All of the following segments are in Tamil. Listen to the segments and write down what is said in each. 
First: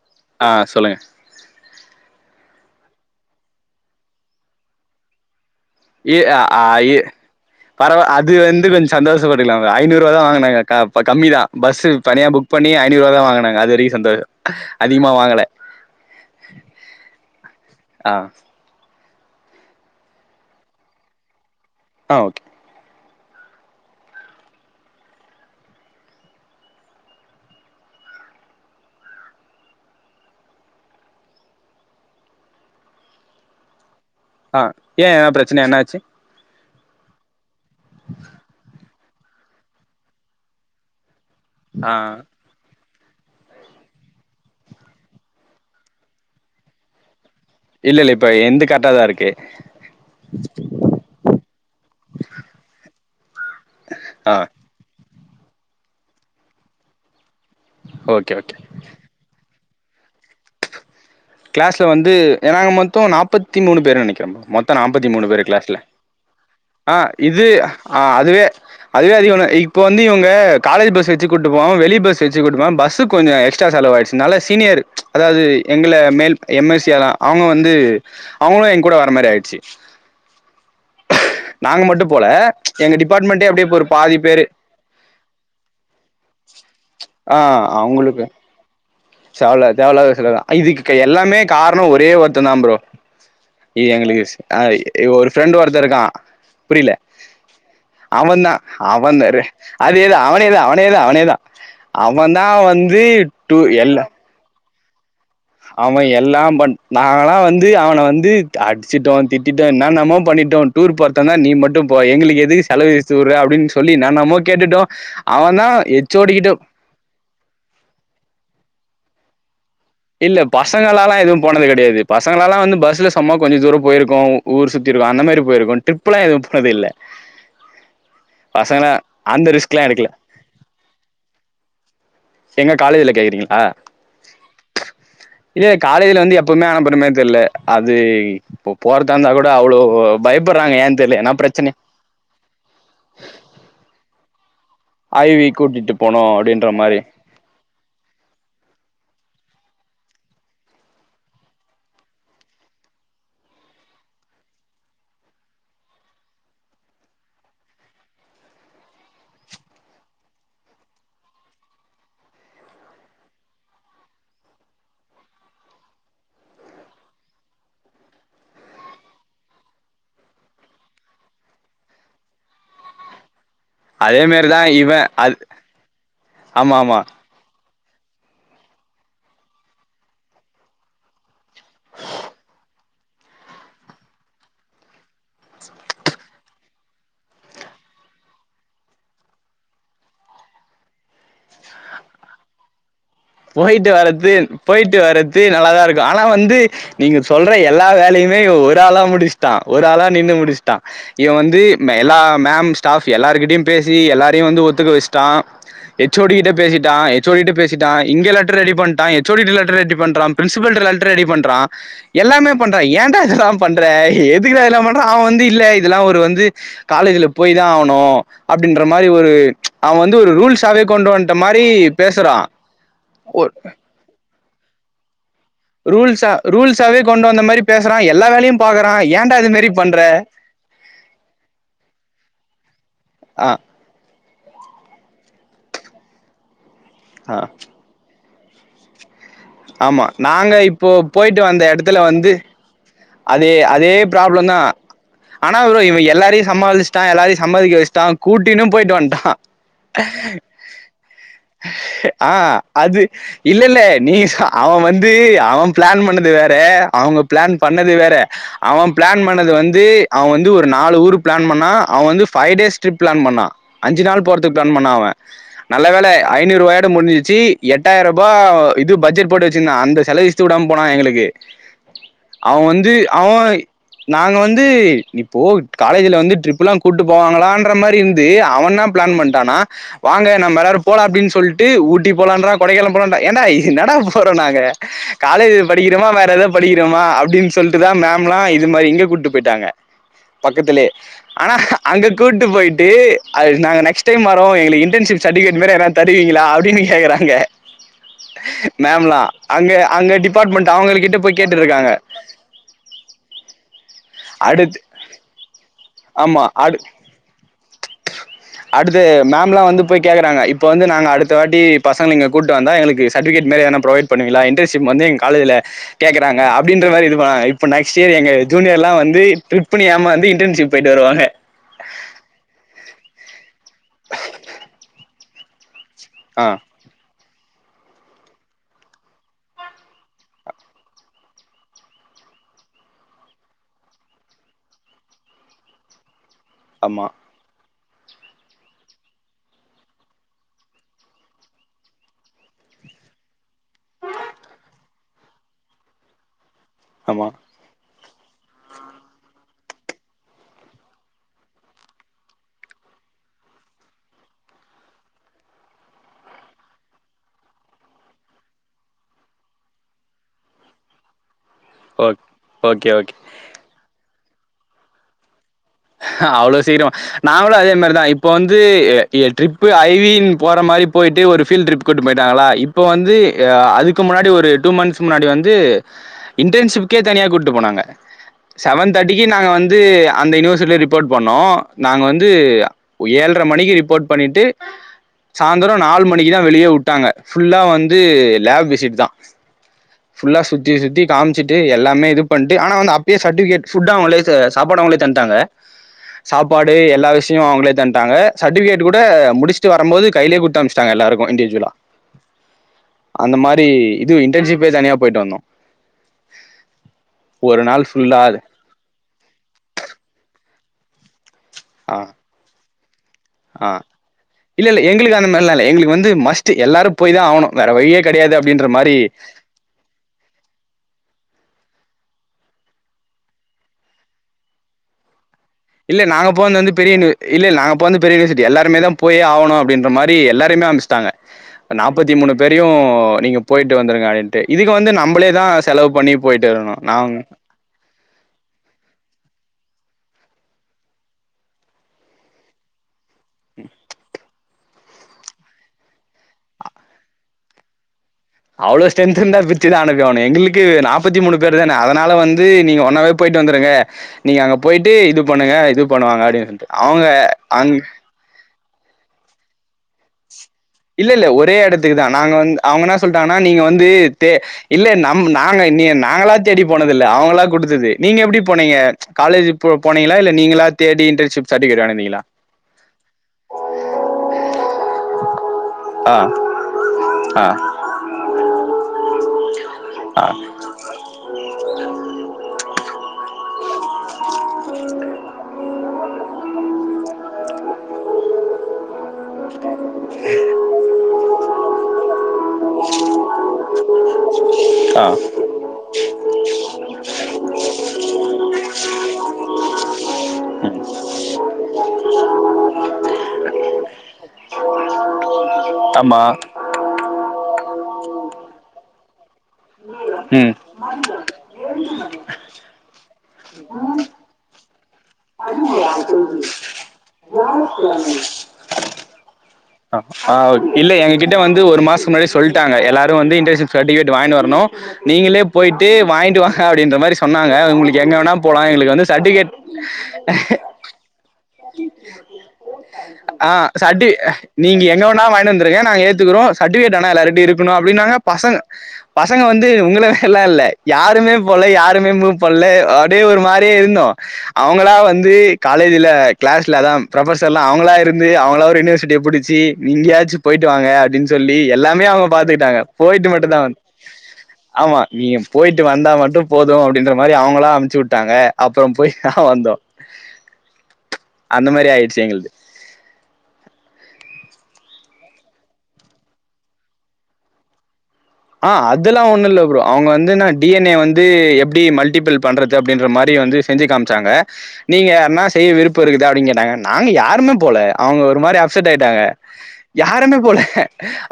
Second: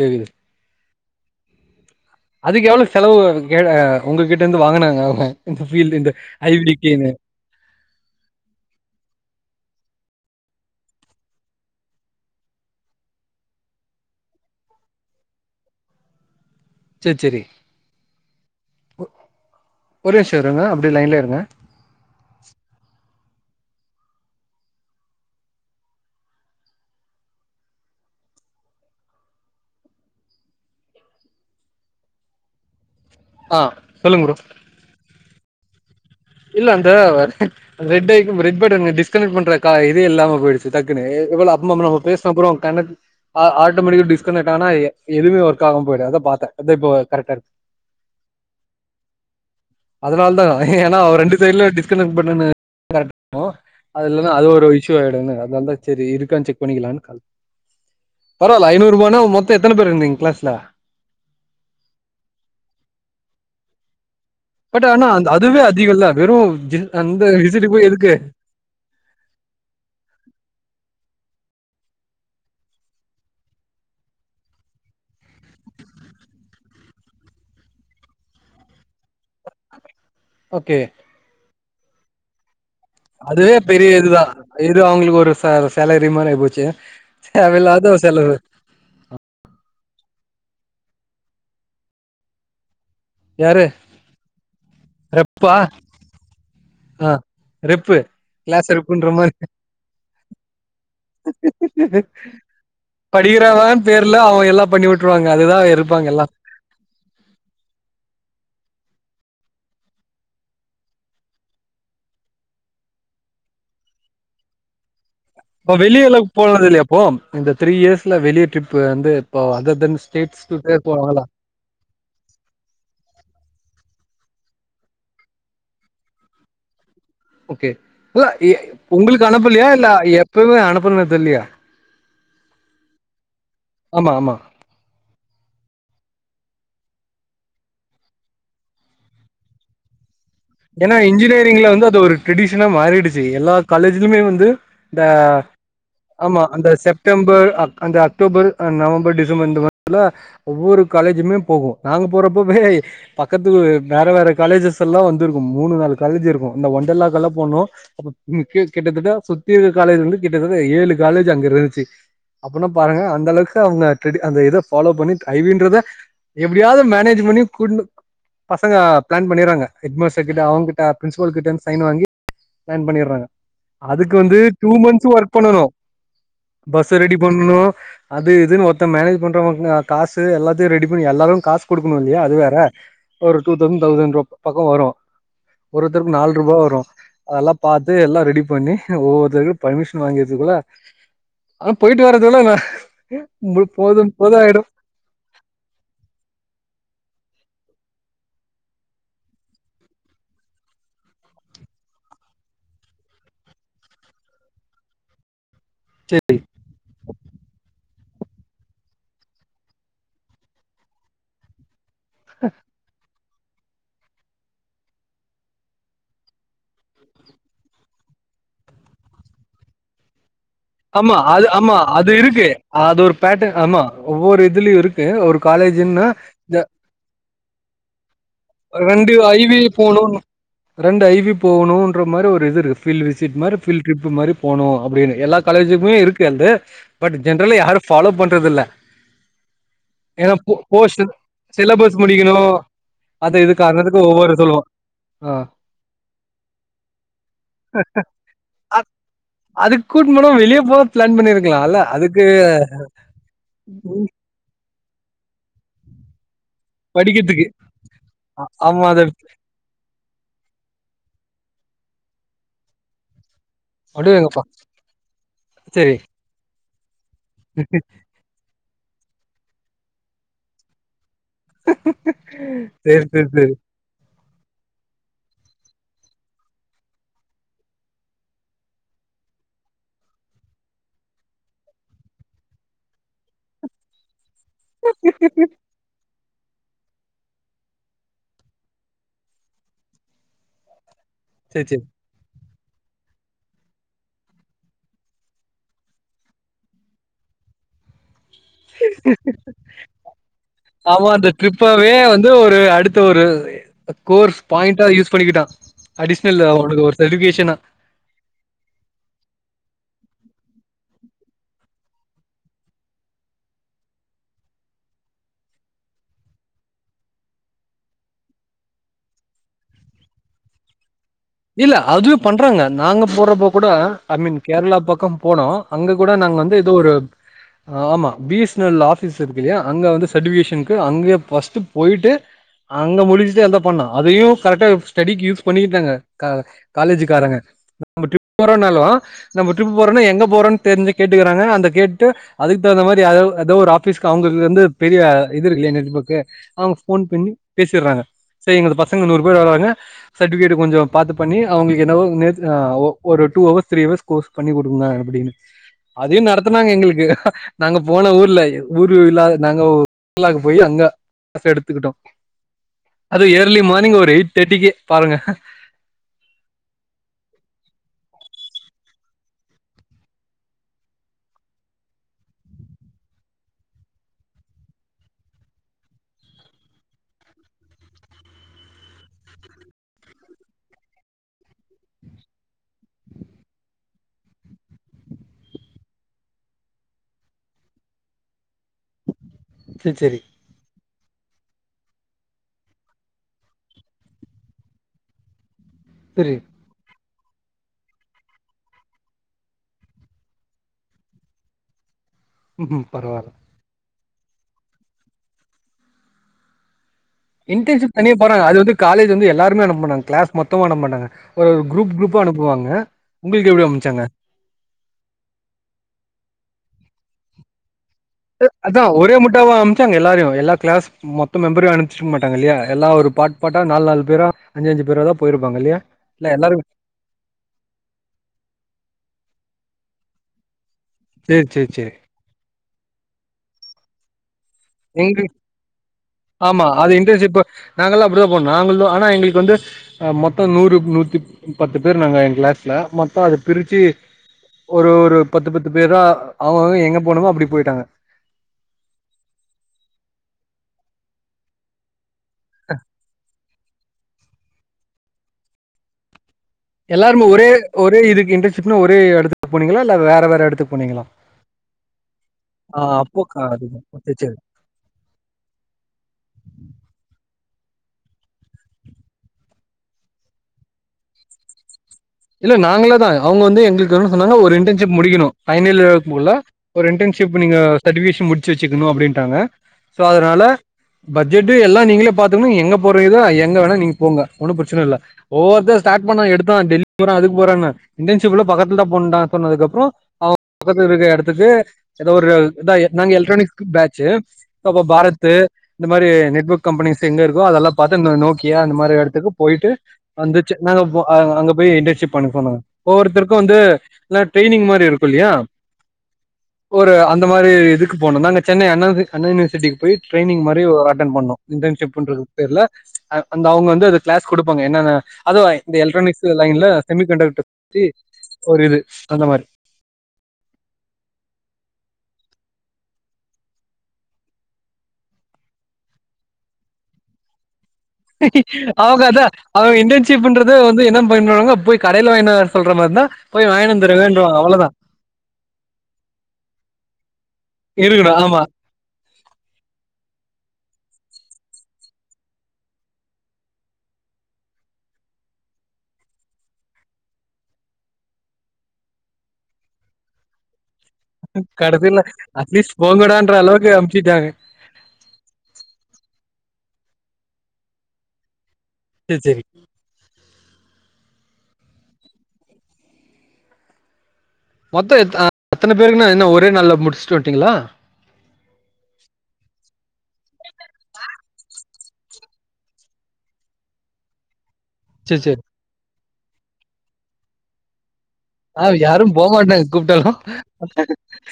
கேக்குது ஆஹ் சொல்லுங்க அதுக் எவ்ளோ செலவு உங்ககிட்ட இருந்து வாங்கனாங்க அவுங்க ஏ அ ஆ எ பரவ அது வந்து கொஞ்ச சந்தோசப்பட்டுகலா ஐநூறு ரூவா தா வாங்கனாங்க கா கம்மிதா பஸ் தனியா புக் பண்ணி ஐநூறு ரூவா தா வாங்கனாங்க அது வரைக்கு சந்தோஷ அதிகமா வாங்கல செரி செரி ஆ போ ஒரே நிம்ஷ இருங்க அப்டே லைன்லே இருங்க ஆஹ் ஓகே ஆஹ் ஆஹ் ஏன் பிரச்ச சனை என்னாச்சு இல்ல அந்த வற ரெட் ஐக்கம் ரெட்பட்டன் டிஸ் கட் பண்ற இது இல்லாம போயிடுச்சு டக்குன்னு எவ்ளோ அப்மம் ஆ பேசுன அப்றம் கணக்கு ஆட்டோமேட்டிக் டிஸ்கனெக்ட்டிவ் ஆனா எதுவுமே ஒர்க் ஆகாம போயிடு அதா பாத்தேன் இப்ப கரெக்டா இருக்கு இல்ல இல்ல இப்ப என்து கரக்டாதா இருக்கு அதனால தா ஏன்னா ரெண்டு சைட்டுல டிஸ்கனெக்ட் பண்ரேனு கரெக்டா இருக்கு ஆ அது ஒரு இஷ்யூ ஆகிடுங்க அதனால தான் சரி இருக்கான்னு செக் பண்ணிக்கலானு தா கால் ஓகே ஓகே பரவால்ல ஐநூறு ரூபானா மொத் தம் எத்தன பேர் இருந்தீங்க கிளாஸ்ல கிளாஸ்ல வந்து நாங்க மொத்தம் நாப்பத்தி மூணு பேர் நெனைக் மொத்த பட் ஆனா நாற்பத்தி மூணு அந்த பேர் அதுவே கிளாஸ்ல அதிகல்ல வெறு ஜி ஆஹ் அந்த இது விசிட்டுக்கு போய் எதுக்கு அது அது இப்ப வந்து இவங்க காலேஜ் பஸ் வச்சு கூட்டுப்போவாம் வெளி பஸ் வச்சு கூட்டுபோவாம் பஸ் கொஞ்சம் எக்ஸ்ட்ரா செலவாயிடுச்சு அதுனால சீனியர் அதாவது எங்கள மேல் எம் எஸ் அவங்க வந்து அவங்களும் எங்கூட வர மாரி ஆயிடுச்சு ஓகே நாங்க மட்டும் போல எங்க டிபார்ட்மெண்ட்டே அதுவே அப்டியே ஒரு பெரிய பாதி இதுதான் பேரு எது அவங்களுக்கு ஒரு சேலரி மாரி ஆயிபோச்சு ஆ தேவஇல்லாத ஒரு செலவு தேவலாத செலவு தான் இதுக் எல்லாமே காரணம் ஒரே ஒருத்த தான் ப்ரோ யாரு எங்களுக்கு ஒரு ரெப்பா ஃப்ரெண்ட் ஒருத்த இருக்கான் புரியல ஆ ரெப்பு அவன் தான் கிளாஸ் ரெப்புன்ற அவன் மாரி ஏது அவன ஏது அவன அவனேதான் அவனேதான் அவன் தான் வந்து டூ எல்ல பன்னி வுட் அவன் எல்லாம் பண் நாங்கலாம் வந்து அவன வந்து அடி ச்சிட்டோம் திட்டோம் என்ன்னமோ பண்ணிட்டோம் டூர் போர்த்த தான் நீ மட்டும் போ எங்களுக்கு எதுக்கு செலவு இழுத்தூற அப்படின்னு சொல்லி என்னனமோ கேட்டுட்டோம் இப்ப வெளியஅவ்ளோக்கு போனது இல்லையாப்போ இந்த த்ரீ இயர்ஸ்ல வெளிய ட்ரிப் வந்து ஓ அது இல்ல பசங்களலாம் எதுவும் போனது கெடையாது பசங்களாலாம் வந்து பஸ்ல சும்மா கொஞ்சம் தூரம் போயிருக் ஊர் சுத்தி இருக்கும் அந்த மாரி போயிருக்கும் ட்ரிப் எது போனது இல்ல ஓகே பசங்களா உங்களுக்கு அந்த அனுப்பலையா ரிஸ்க்லா இல்ல எடுக்கல எப்பமே அனுப்புனதில்லையா எங்க காலேஜ்ல கேக்றீங்க ஆஹ் ஆமா ஆமா இல்ல கா ல வந்து எப்பவுமே அனுப்புறமே தெரியல அது இ போற தா இருந்தா கூட அவ்வளோ ஏன்னா இன்ஜினியரிங்ல வந்து அது ஒரு ட்ரெடிஷனா மாறிடுச்சு எல்லா காலேஜ்லயுமே வந்து இந்த ஐவி கூட்டிட்டு போனோ ஆமா அப்டின்ற அந்த மாரி செப்டம்பர் அந்த அக்டோபர் நவம்பர் டிச வந்தத ஒவ்வொரு காலேஜுமே போகும் நாங்க போறப்பவே ஏய் பக்கத்துக்கு வேற வேற காலேஜஸ் எல்லாம் வந்துரு மூனு நாலு காலேஜிருக்கும் இந்த ஒன்டர்லா கெல்லாம் போனோம் அப்ப கிட்டதட்ட சுத்தியிருக்க காலேஜி வந்து கிட்டதட்ட ஏழு காலேஜி அங்கிருந்துச்சு அப்பனா பாருங்க அந்த அளவுக்கு அவுங்க அந்த இத ஃபாலோ பண்ணி ஐவின்றத எப்படியாச்சும் மேனேச் பண்ணி கூட்னு பசங்க பிளன் பன்னிறாங்க எட்மாஸ் கிட்ட அவங்க கிட்ட பிரின்ஸ்பால் கிட்டிருந்து சையின் வாங்கி சையின் பண்ணிடுறாங்க அதுக்கு அதே வந்து மாரிதா டூ இவ மந்த்ஸ் ஒர்க் அது பண்ணனும் ஆமா பஸ்ஸ ஆமா ரெடி பண்ணனும் அது இதுன்னு ஒருத்த மேனேஜ் பண்றவங்க காசு எல்லாத்தையும் ரெடி பண்ணி எல்லாரும் காசு குடுக்கணும் இல்லையா அது வேற ஒரு டூ தௌசண்ட் தௌசண்ட் பக்கம் வரும் ஒருத்தருக்கு நாலு ரூபா வரும் அதெல்லாம் பாத்து எல்லாம் ரெடி பண்ணி ஒவ்வொருத்தருக்கும் பர்மிஷன் வாங்கிறதுக்குள்ள ஆனா போயிட்டு வரதுகுல்ல போயிட்டு வர்றது போயிட்டு வர்றது நல்லாதான் இருக்கும் ஆனா வந்து நீங்க சொல்ற எல்லா வேலையுமே இவன் ஒரு ஆளா முடிச்சுட்டான் ஒரு ஆளா நின்னு முடிச்சுட்டான் இவன் வந்து எல்லா மேம் ஸ்டாஃப் எல்லாரருகிட்டயையும் பேசி எல்லாரையும் வந்து ஒத்துக்க வச்சுட்டான் எச்சோடி கிட்ட பேசிட்டான் எச்சோடி பேசிட் டாய் இங்க லெட்டர் ரெடி பண்ணிட்டான் எச்சோடி லெட்டர் ரெடி பண்றான் பிரின்சிபல்ட லெட்டர் ரெடி பண்றான் எல்லாமே பண்றான் ஏன் ஏண்டா இதெல்லாம் பண்ற எதுக்குடா இதெல்லாம் பண்ற அவன் வந்து காலேஜ்ல போய் தான் ஆவணும் அப்படின்ற மாரி ஒரு ச் அவன் வந்து ஒரு ரூல்ஸ் ஆமா அது ஆமா அது இருக்கு அது ஒரு பேட் ஆமா ஒவ்வொரு இதுலயும் இருக்கு ஒரு காலேஜ்ன்னா ரூல்ஸ்சா இந்த ரூல்ஸாவே கொண் கொண்டு வந்த மாரி பேசுறான் ரெண்டு ஐவி போணும் ரெண்டு ஐவி போணுன்ற மாரி ஒரு இதுருக்குது ஃபில் விசிட் ஆ மாரி ஃபில் ட்ரிப் மாரி போணும் அப்படின்னு எல்லா காலேஜுக்குமே இருக்கு அங்க பட் ஆ ஜென்ரலா யாரு ஃபலோ பண் ண்ற தில்ல ஆமா நாங்க இப்போ போயிட்டு வந்த சிலபஸ் இடத்துல வந்து முடிக்கணும். அது இது அதே அதே காரணத்துக்கு ஒவ்வொரு ப்ராப்ளம் சொல்லுவோம். தான் ஆ ஆனா ப்ரோ இவன் எல்லாரையும் சமாளிச்சுட்டான் எல்லாரையும் சம்மதிக்க வச்சுட்டான் கூட்டினும் அ போயிட்டு வந்துட்டான் அதுக்கு கூட்ன்னு போனா வெளிய போக பிளான் பண்ணிருக்கலாம்ல்ல. அதுக்கு ஆஹ் அது இல்ல இல்ல நீ அவன் வந்து அவன் பிளான் பண்ணது வே தே அவங்க படிக்கிறதுக்கு. பிளான் பண்ணது வேற அ ஆமா அவன் அத பிளான் பண்ணது வந்து அவன் வந்து ஒரு நாலு ஊரு பிளான் பண்ணான் அவன் வந்துஃபைவ் டே ட்ரிப் பிளான் பண்ணான் அஞ்சு அப்டியே நாள் எங்கப்பா போறதுக்கு பிளான் பண்ண அவன் நல்ல சரி. வேலை ஐநூறுவாய் அட்டென் பண்னி சி எட்டாயிர ரூபா இது பட்ஜெட போட்டு வச்சிருந்த அந்த செலவச்சுட்டு விடாம போனா எங்களுக்கு அவ வந்து சரி, அவ சரி, சரி, நான் நாங்க வந்து இப்போ காலேஜ் வந்து ட்ரிப் எல்லா போவாங்களா மாறி இருந்து அவனா பிளான் பண்ணிட்டானா வாங்க நம்ம எல்லா போலா அப்டின்னு சொல்லிட்டு ஊட்டி போலன்றள் கொடைக்கானல் போலன்ற ஏண்டா இன்னடா போறோம் நாங்க காலேஜ் படிக்கிறோமா வேற எத வலி ம்மல் அப்டின்னு சொல்லிட்டுதான் நாம்ல இது மாரி இங்க கூட்டட்டு போயிட்டாங்க பக்கத்துலயே ஆனா சரி, சரி. அங்க கூட்டு போயிட் ட்டே அதுகு நாங்க நெக்ஸ்ட் டைம் வரவே எங்களுக்கு இன்டன்ஷிப் சர்டிகேட்மோரி ஏதாது தருவிங்களாஅப்டின்னு கேக்குறாங்க ஹா மேம்லா அங்க அங்க டிபார்ட்மெண்ட் அவங்க ளகிட்டக் போய் கேட்டுருக்காங்க திட்ப்பாவே வந்து ஒரு அடுத்த ஒரு கோர்ஸ் அடுத்து பாயிண்டா யூஸ் பண்ணிக்கிட்டா ஆமா அடிஷ்னல அடு அவனுகு ஒரு தெட்டிஃபிகேசனா ந்து இப்பவந்து அடுத்த வாட்டி பசங்இங்க கூட்டுவந்த எங்களுக்கு சட்டுவிகேட் மெரி எதுன ப்ரைவட் பண்ணுவிகளா இன்டன்ஷிப் வந்து எங்க கலோஜியில கேக்கறங்கு நெக்ஸ்ட் இயர் எங்க ஜூனியர் எலாம் வந்துட்ரிப் பண்ணியாமந்து இன்ர்ன்ஷிப் போயிட்டு வருவாங்க போரபோ அபகூட அட் மின் கேரளா பக்கம் போனோ அங்க கூட நாங்க ஆ வந்து ஏதோ ஒரு ஆம்மா பிஎஸ்னல் ஆபிஸ் இருக்குலயா அங்க வந்து சட்டிபிகேஷனுக்கு அங்க ஃபஸ்ட் டு போயிட்டு அங்க முடிச்சுட்டு என பண்ணா அதயு கரெக்டா ஸ்டெடிக்கு யூஸ் பண்ணிக்கிட்டாங்க கா ஆமா காலேஜுக்காராங்க நம்ம ட்ரிப் போறோனால நம்ம ட்ரிப் போறோனா எங்க போறோம்ன்னு தெரிஞ்சு கேட்டுக்கிறாங்க அந்த கேட்டு அதுக்கு தகுந்த மாரி அதோ ஒரு ஆபிஸ்க்கு அவங்களுக்கு இருந்து பெரிய இதுயிருக்கிலய நெட்ஒர்க் அவக போன் ஆமா பண்ணி பேசியறாங் சேரி எங்க பசங்க நூறு பேர் வறாங்க சடிவிகேட் கொஞ்ச பாத்து பண்ணி அவங்களுக்கு என்னவோ நோத் ஒரு two hours three hours course பண்ணி குடுங்க அப்டின்னு அதயும் நடத்தனாங்க எங்களுக்கு நாங்க போன ஊர்ல ஊரு இல்ல நாங்கஊ போய் அங்க கசஎடுத்துக்கிட்டோம் ஓக் ஓகே ஓகே அது இயர்லி மார்னிங் ஒரு எயிட் தெட்டிக்கு பாருங்க ஹாவ்வளவு சீக்கரமஹா நா கூட அதே மாரிதான் இப்ப வந்து பே ஏ ய ட்ரிப் ஐவின் போறமாரி போய்ட்டுஒருப்ல் ட்ரிப்கூட்டு போயிரகளாஇப்ப வந்து ஹா அதுக்கு முன்னாடி டு மன்ஸ்வந்து ஹா இன்டஷிப்பேகே தனிய கூட்டுஃபோனக செவன் தேட்டிக்கே நாங்க வந்து அத யூனிஸ் ரிப்போர்ட் பண்ணோம் நாங்க வந்து ஏழ்ர மணிக்கு ரிப்போர்ட் பண்ணிட்டு சாயந்தரம் நாலு மணிக்கு தான் வெளிய விட்டாங்க புல்லா வந்து லேப் விசிட் தான் சேரி சேரி புல்லா சுத்தி சுத்தி காமிச்சிட்டு எல்லாமே இதுபண்ட்டு அன வந்து அப்பேசட்டிவிகேட் புட் சாப்பாடுஅவகளோ தன்டக ஹா புரியுது சாப்பாடு எல்லா விஷா எலதியோ அவங்களே தன்டக சட்டிவிகேட் கூட முடிச்சுட்டு வரும்போது கையிலே குத்தமாசிட்டக எல்லாருகும் இன்டிஜுவலா ஊஹும் பரவால்ல இது இன்டர்ஜீப்புளே தனியா போயிட்டு வந்தோ ஒரு நாள் இன்டர்ஜீப் தனியா ஃபுல்லா போனா அது வந்து காலேஜ் வந்து எல்லாருமே அனுப்புமாட்டங்க கிளேஸ் மட் மெத்துமா அனுப்புமாட்டங்க ஒரு குரூப் குரூப்பா அனுப்புவாங்க உங்களுக்கு எப்டி ஆஹ் அனுப்ச்சாங்க இல்லல்ல எங்குளுக்கு அந்த மாரியில்லா இல்ல எங்குளுக்கு வந்து மஸ்டி எல்லாரு போய்தா ஆவுணு வேற வலியே இல் ஹ அதா ஒரே முட்டாவ அமைச்சா எல்லாரையு எல்லா கிளாஸ் மொத்த மெம்பரையு அனுப் ச்சு மாட்டாங்கில்லீயா எல்லா ஒரு பாட் பாட்டா நால் நால் பேர அஞ்சு அஞ்சு பேர்தாப் இல்ல நாங்க போனது வந்து பெரியனு இல்ல நாங்க போனந்து பெரிய வீசிட்டி எல்லாருமே தா போயே ஆகணு அப்டின்ற மாரி ட்டி எல்லாரையுமே அமிச் ட்டாங்க சேரி சேரி சேரி நாப்பத்தி மூணு பேரையு நீங்க போயிட்டு வந்துருங்க இப்டி ட்டு இதுக்கு வந்து எங்க நம்புளேதா செலவு பண்ணி போயிட்டு ஆமா வரணும். அது நான் இன்டர்ன்ஷிப்பு நாங்குல்லா ப்ரோ இல்ல ப்ரோ நாங்குளா ஆனா எங்குளுக்கு வந்து மொத்த நூறு நூத்தி பத்து பேரு நாங்க எ கிளாஸ்ல மொத்தோ அத பிரிச்சு ஒரு ஒரு பத்து பத்து பேரா அவுங்கங் எங்க போனுமோ அப்டி போயிட்டாங்க அவ்வுளோ ஸ்ட்ரெந்து இருந்தா பிரிச்சு தானபீ எங்குளுக்கு நாப்பத்தி மூணு பேர் தான அதுனால வந்து இது நீங்க ஒன்னாவே போயிட்டு வந்துருங்க நீங்க அங்க போயிட்டு இதுப் பண்ணுங்க இது பண்ணுவாங்க அப்டின் எல்லாருமே ஒரே ஒரே இதுக்கு இன்டர்ஷிப்னு ஒரே எடுத்து இப்ப போனீங்குளான் இல்ல இல்ல ஒரே எடத்துக்கு தா நாங்க வந்து ஆ அவுங்க என்ன அப்போ க சொல்டாங்கன்னா நீங்க அதுதான். வந்து ஓ! சரி, தே சரி. இல்ல நம் நாங்க நீ நாங்களா தேடி போனது இல்ல அவுங்குளா குடுத்தது நீங்க எப்டி போனீங்க காலேஜ் போ போனீங்கிளா இல்ல நீங்கிளா தேடி இன்டர்ன்ஷிப் சர்ட்ஃபிகெட் [unintelligible] இல்ல நாங்குளதா அவுங்க வந்து எங்குளுக்கு சொன்னாங்க ஒரு இண்டன் ஜிப் முடிக்கணு ஆ ஃபைனீலியர்க்குள்ள ஒரு இன்டன்ஷிப் ஆ நீங்க ஷட்வீயஷ் முடிச்சி வெச்சிருக்கனு அப்டின்டாங்க சோ ஆ அதுனால பஜ்ஜேடு எல்லா நீங்குளே பாத்துக்கனு எங் எங்க போறி எதோ எங்க வேணா நீங் போங்க ஒன்னு பிரச்சின்ன இல்ல ஒவ்வொருத்த ஸ்டார்ட் பண்ண எடுத் டோ டெலிட் போற அதுக்கு போறன்ன இன்டர்ன்ஷிப்ல பக்கத்து தா போண்டா சொன்னதுக்கப்புறோ அவுங் பக்கத்து இருக்குற எடத்துக்கு ஏதோ ஒரு எந்தா நாங்க எல்ட்ரானிக் க்கு பேட்ச்சுஇப்ப ஆ பாரத்து இந்த மாரி நெட்வொர்க் கம்பெனிஸ்சுங்கு இருக்கோ அதெல்லா பாத்து நோ நோக்கியா இந்த மாதிரி எடத்துக்கு போயிட்டு வந்துச்சு நாங்க ம் போ அங் அங்க க்கி இன்டர்ஷிப் பண்ணிகோனு ஒவ்வொருத்தருக்கும் வந்து என்னா ட்ரைனிங் மாரி இருக்குல்லியா ஆமா ஒரு அந்த மாரி எதுக்கு போனம் நாங்க சென்னை அண்ணா அண்ணா யுனிவஸ் போய் ட்ரைனிங் ம் மாரி அட்டன் பன்னனும் இன்டன்சிப்ன்ர பேர்ல அவுங்க வந்து கிளாஸ் கொடுப்பாங்க என்னன்ன அதுவும் இந்த எலக்டரானிக்ஸ் இந்த லைன்ல செமி கண்டக்டர் பத்தி ஒரு இது அந்த மாரி ஆ இல்ல எங்க கிட்ட வந்து ஒரு மாசம் முன்னாடி சொல்லிட்டாங்க எல்லாரும் வந்து இன்டன்சிப் சர்ட்ஃபிகெட் வாய்ன்டு வரணும் நீங்களே போயிட்டு வாங்கிட்டு வாங்க அப்டின்ற மாரி சொன்னாங்க அது உங் அவங்தான் அவங்க இண்டன்ஷீப்ன்றத வந்து என்ன பயன்படுறாங்க ஆஹ் சரி வந்துருங்கன்றுவாங்க அவ்ளோதா நீங்க எங்க வேனா வாங்கினு வந்துருங்க நாங்க ஏத்துக்கிறோம் சர்ட்டிபிகேட் ஆனா எல்லார்ட்டயும் இருக்கணும் இருக்கணு அப்படின்னாங்க ஆமா பசங்க பசங்க வந்து உங்களதா எல்லாம் இல்ல யாருமே போவ்ல யாருமே மூவ் பன்னல் அப்படியே ஒரு மாரியே இருந்தோம் அவங்களா வந்து காலேஜ்ல கிளாஸ்ல தான் ப்ரொபசர்ல்லாம் அவுங்களா இருந்து அவுங்களா யூனிவர்சிட்டியை புடிச்சு இங்கயாச்சும் போயிட்டு வாங்க அப்படின்னு சொல்லி கடசில எல்லாமே அவங்க அட்லீஸ்ட் பாத்துக்கிட்டாங்க போயிட்டு போங்கடான்ற அளவுக்கு மட்டும்தான் அமுச்சிட்டாங்க ஆமா நீ போயிட்டு வாங்க வந்தா மட்டும் போதும் அப்படின்ற மாரி அவங்களா அமுச்சு விட்டாங்க அப்புறம் போய் சேர் சேரி தான் வந்தோம் அந்த மாரி ஆயிடுச்சு எங்களது மொத்தம் எத்தனை பேருக்குன்னா என்ன ஒரே நாள் முடிச்சுட்டு வந்டீங்ளா ஆஹ் அதெல்லாம் ஒண்ணும் இல்ல ப்ரோ அவங்க வந்து ந டிஎன்ஏ வந்து எப்படி மல்டிபிள் பண்றது அப்படின்ற மாரி வந்து செஞ்சு காமிச்சாங்க நீங்க சேர் சேரி என்னா செய்ய விருப் இருக்குதா அப்படின்னு கேட்டாங்க நாங்க யாருமே போல அவுங்க ஒரு மாரி ஆ அப்செட் யாரு ஆயிட்டாங்க போமாட்டாங்க கூப்ட்டாலு யாருமே போல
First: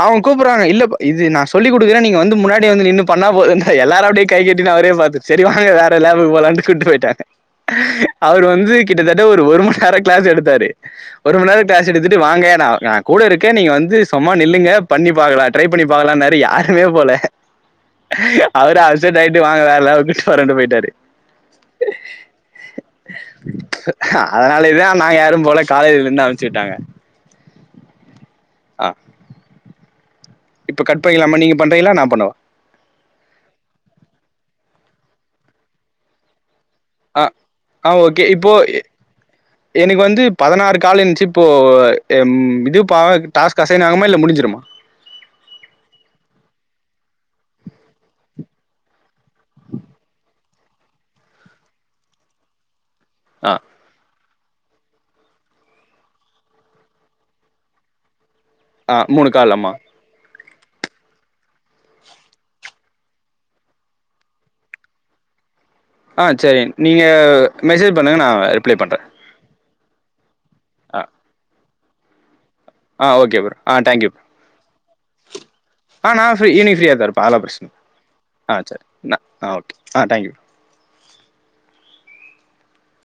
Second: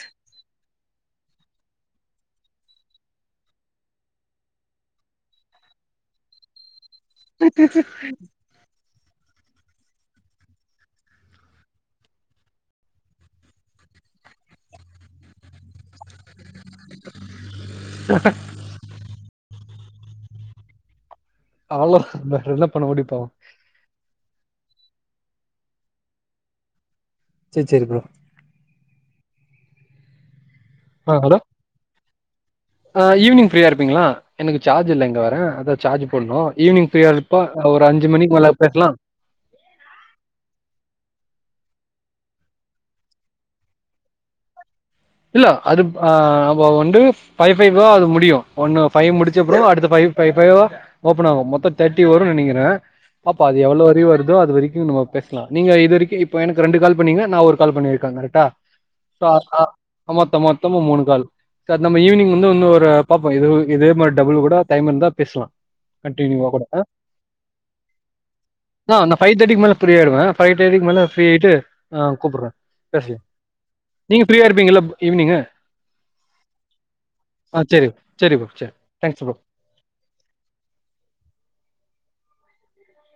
அவுங்க கூப்பிடுறாங்க இல்ல இது நான் சொல்லி கொடுக்குற நீங்க வந்து முன்னாடி வந்துநின்னு பண்ண எல்லாரே கை கட்டி அவுரே சரி வாங்க வேற லேப்க்கு போலான்ட்டு கூட்டு போயிட் ட்ட அவர் வந்து கிட்டத்தட்ட ஒருமண்நேரம் கிளாஸ் எடுத்தாரு ஒரு மண் நேரம் கிளாஸ் எடுத்துட்டு வாங்க நா நா கூட இருக்கேன் நீங்கவந்து சும்மா நில்லுங்க பண்ணி பாக்கலாம் ட்ரை பண்ணி பாக்கலான்னாரு போல அவரு அட்செட் ஆய்டு வாங்கறா எல்லா அவக்கிட்டு வரண்டண்டு போயிட்டாரு அவளோ வேற என்ன பண்ண முடியம் பாவம் அதனாலேதான் நாங்க யாரும் போல காலேஜ்லருந்து அமிச்சு விட்டாங்க சேரி சேரி பா ஆஹ் இப்ப கட்பண்றீங்களாமா நீங்கபண்றீங்களா நான் பண்ணுவா ஆஹ் ஈவினிங்ஃப்ரீயா இருப்பீங்களா எனக்கு சார்ஜ் இல்லங்க வர அதா சார்ஜ் போடணும் ஆஹ் ஆஹ் ஓகே இப்போ பேசலா எனக்கு வந்து பதினாறு கால் இருந்துச்சு இப்போ இது டாஸ்க் அசைன ஆகுமா இல்ல முடிஞ்சிருமா இல்ல அது ஆஹ் நம்ம வந்து ஃபைவ் ஃபைவா அது முடியும் ஒன்னு பைவ் முடிச்ச அப்புறம் அடுத்த ஃபைவ் ஃபைவ்வா ஓபன் ஆகும் மொத்தம் தேர்ட்டி வரும்ன்னு நெனைக்கிறேன் பாப்பா ஆ அது எவ்ளோ வரி வருது அது வரைக்கும் நம பேசலாம் நீங்க இது வரைக்கும் இப்ப எனக்கு ரெண்டு கால் பண்ணீங்க நான் ஒரு கால் பண்ணியிருக்கேன் கரக்டா ஆஹ் மூணு கால்லம்மா ஆமாத்த மொத்தமா மூணு கால் சார் நம்மஈவினிங் வந்து ஒன்ன ஒருரோம்து இதே மாதிரி டபுள் கூட டைம் இருந்தா பேசலாம் ஆ சரி கண்டினியூவ்வா நீங்க மெசேஜ் பண்ணுங்க நா ரிப்ளை பண்றே ஃபைவ்தேடிக்கு மேல ஃப்ரீயாடுவேன் ஃபைவ் தேடிக்கு ஆ மேல ஃப்ரீ ஆயிட்டு ஆஹ் கூப்பறேன் ச நீங்க ஃபிரீயா இருப்பீங்களா ஆஹ் நான் ஃப்ரீ இனி ஃப்ரீயா த இருப்பேன் ஆளம் ஆ பிரச்சனை சரி சரி ப்ரோ ஆஹ் சரி சரி் தேங்க்ஸ் ப்ரோ ஓகே ஆஹ் தேங்க்யூ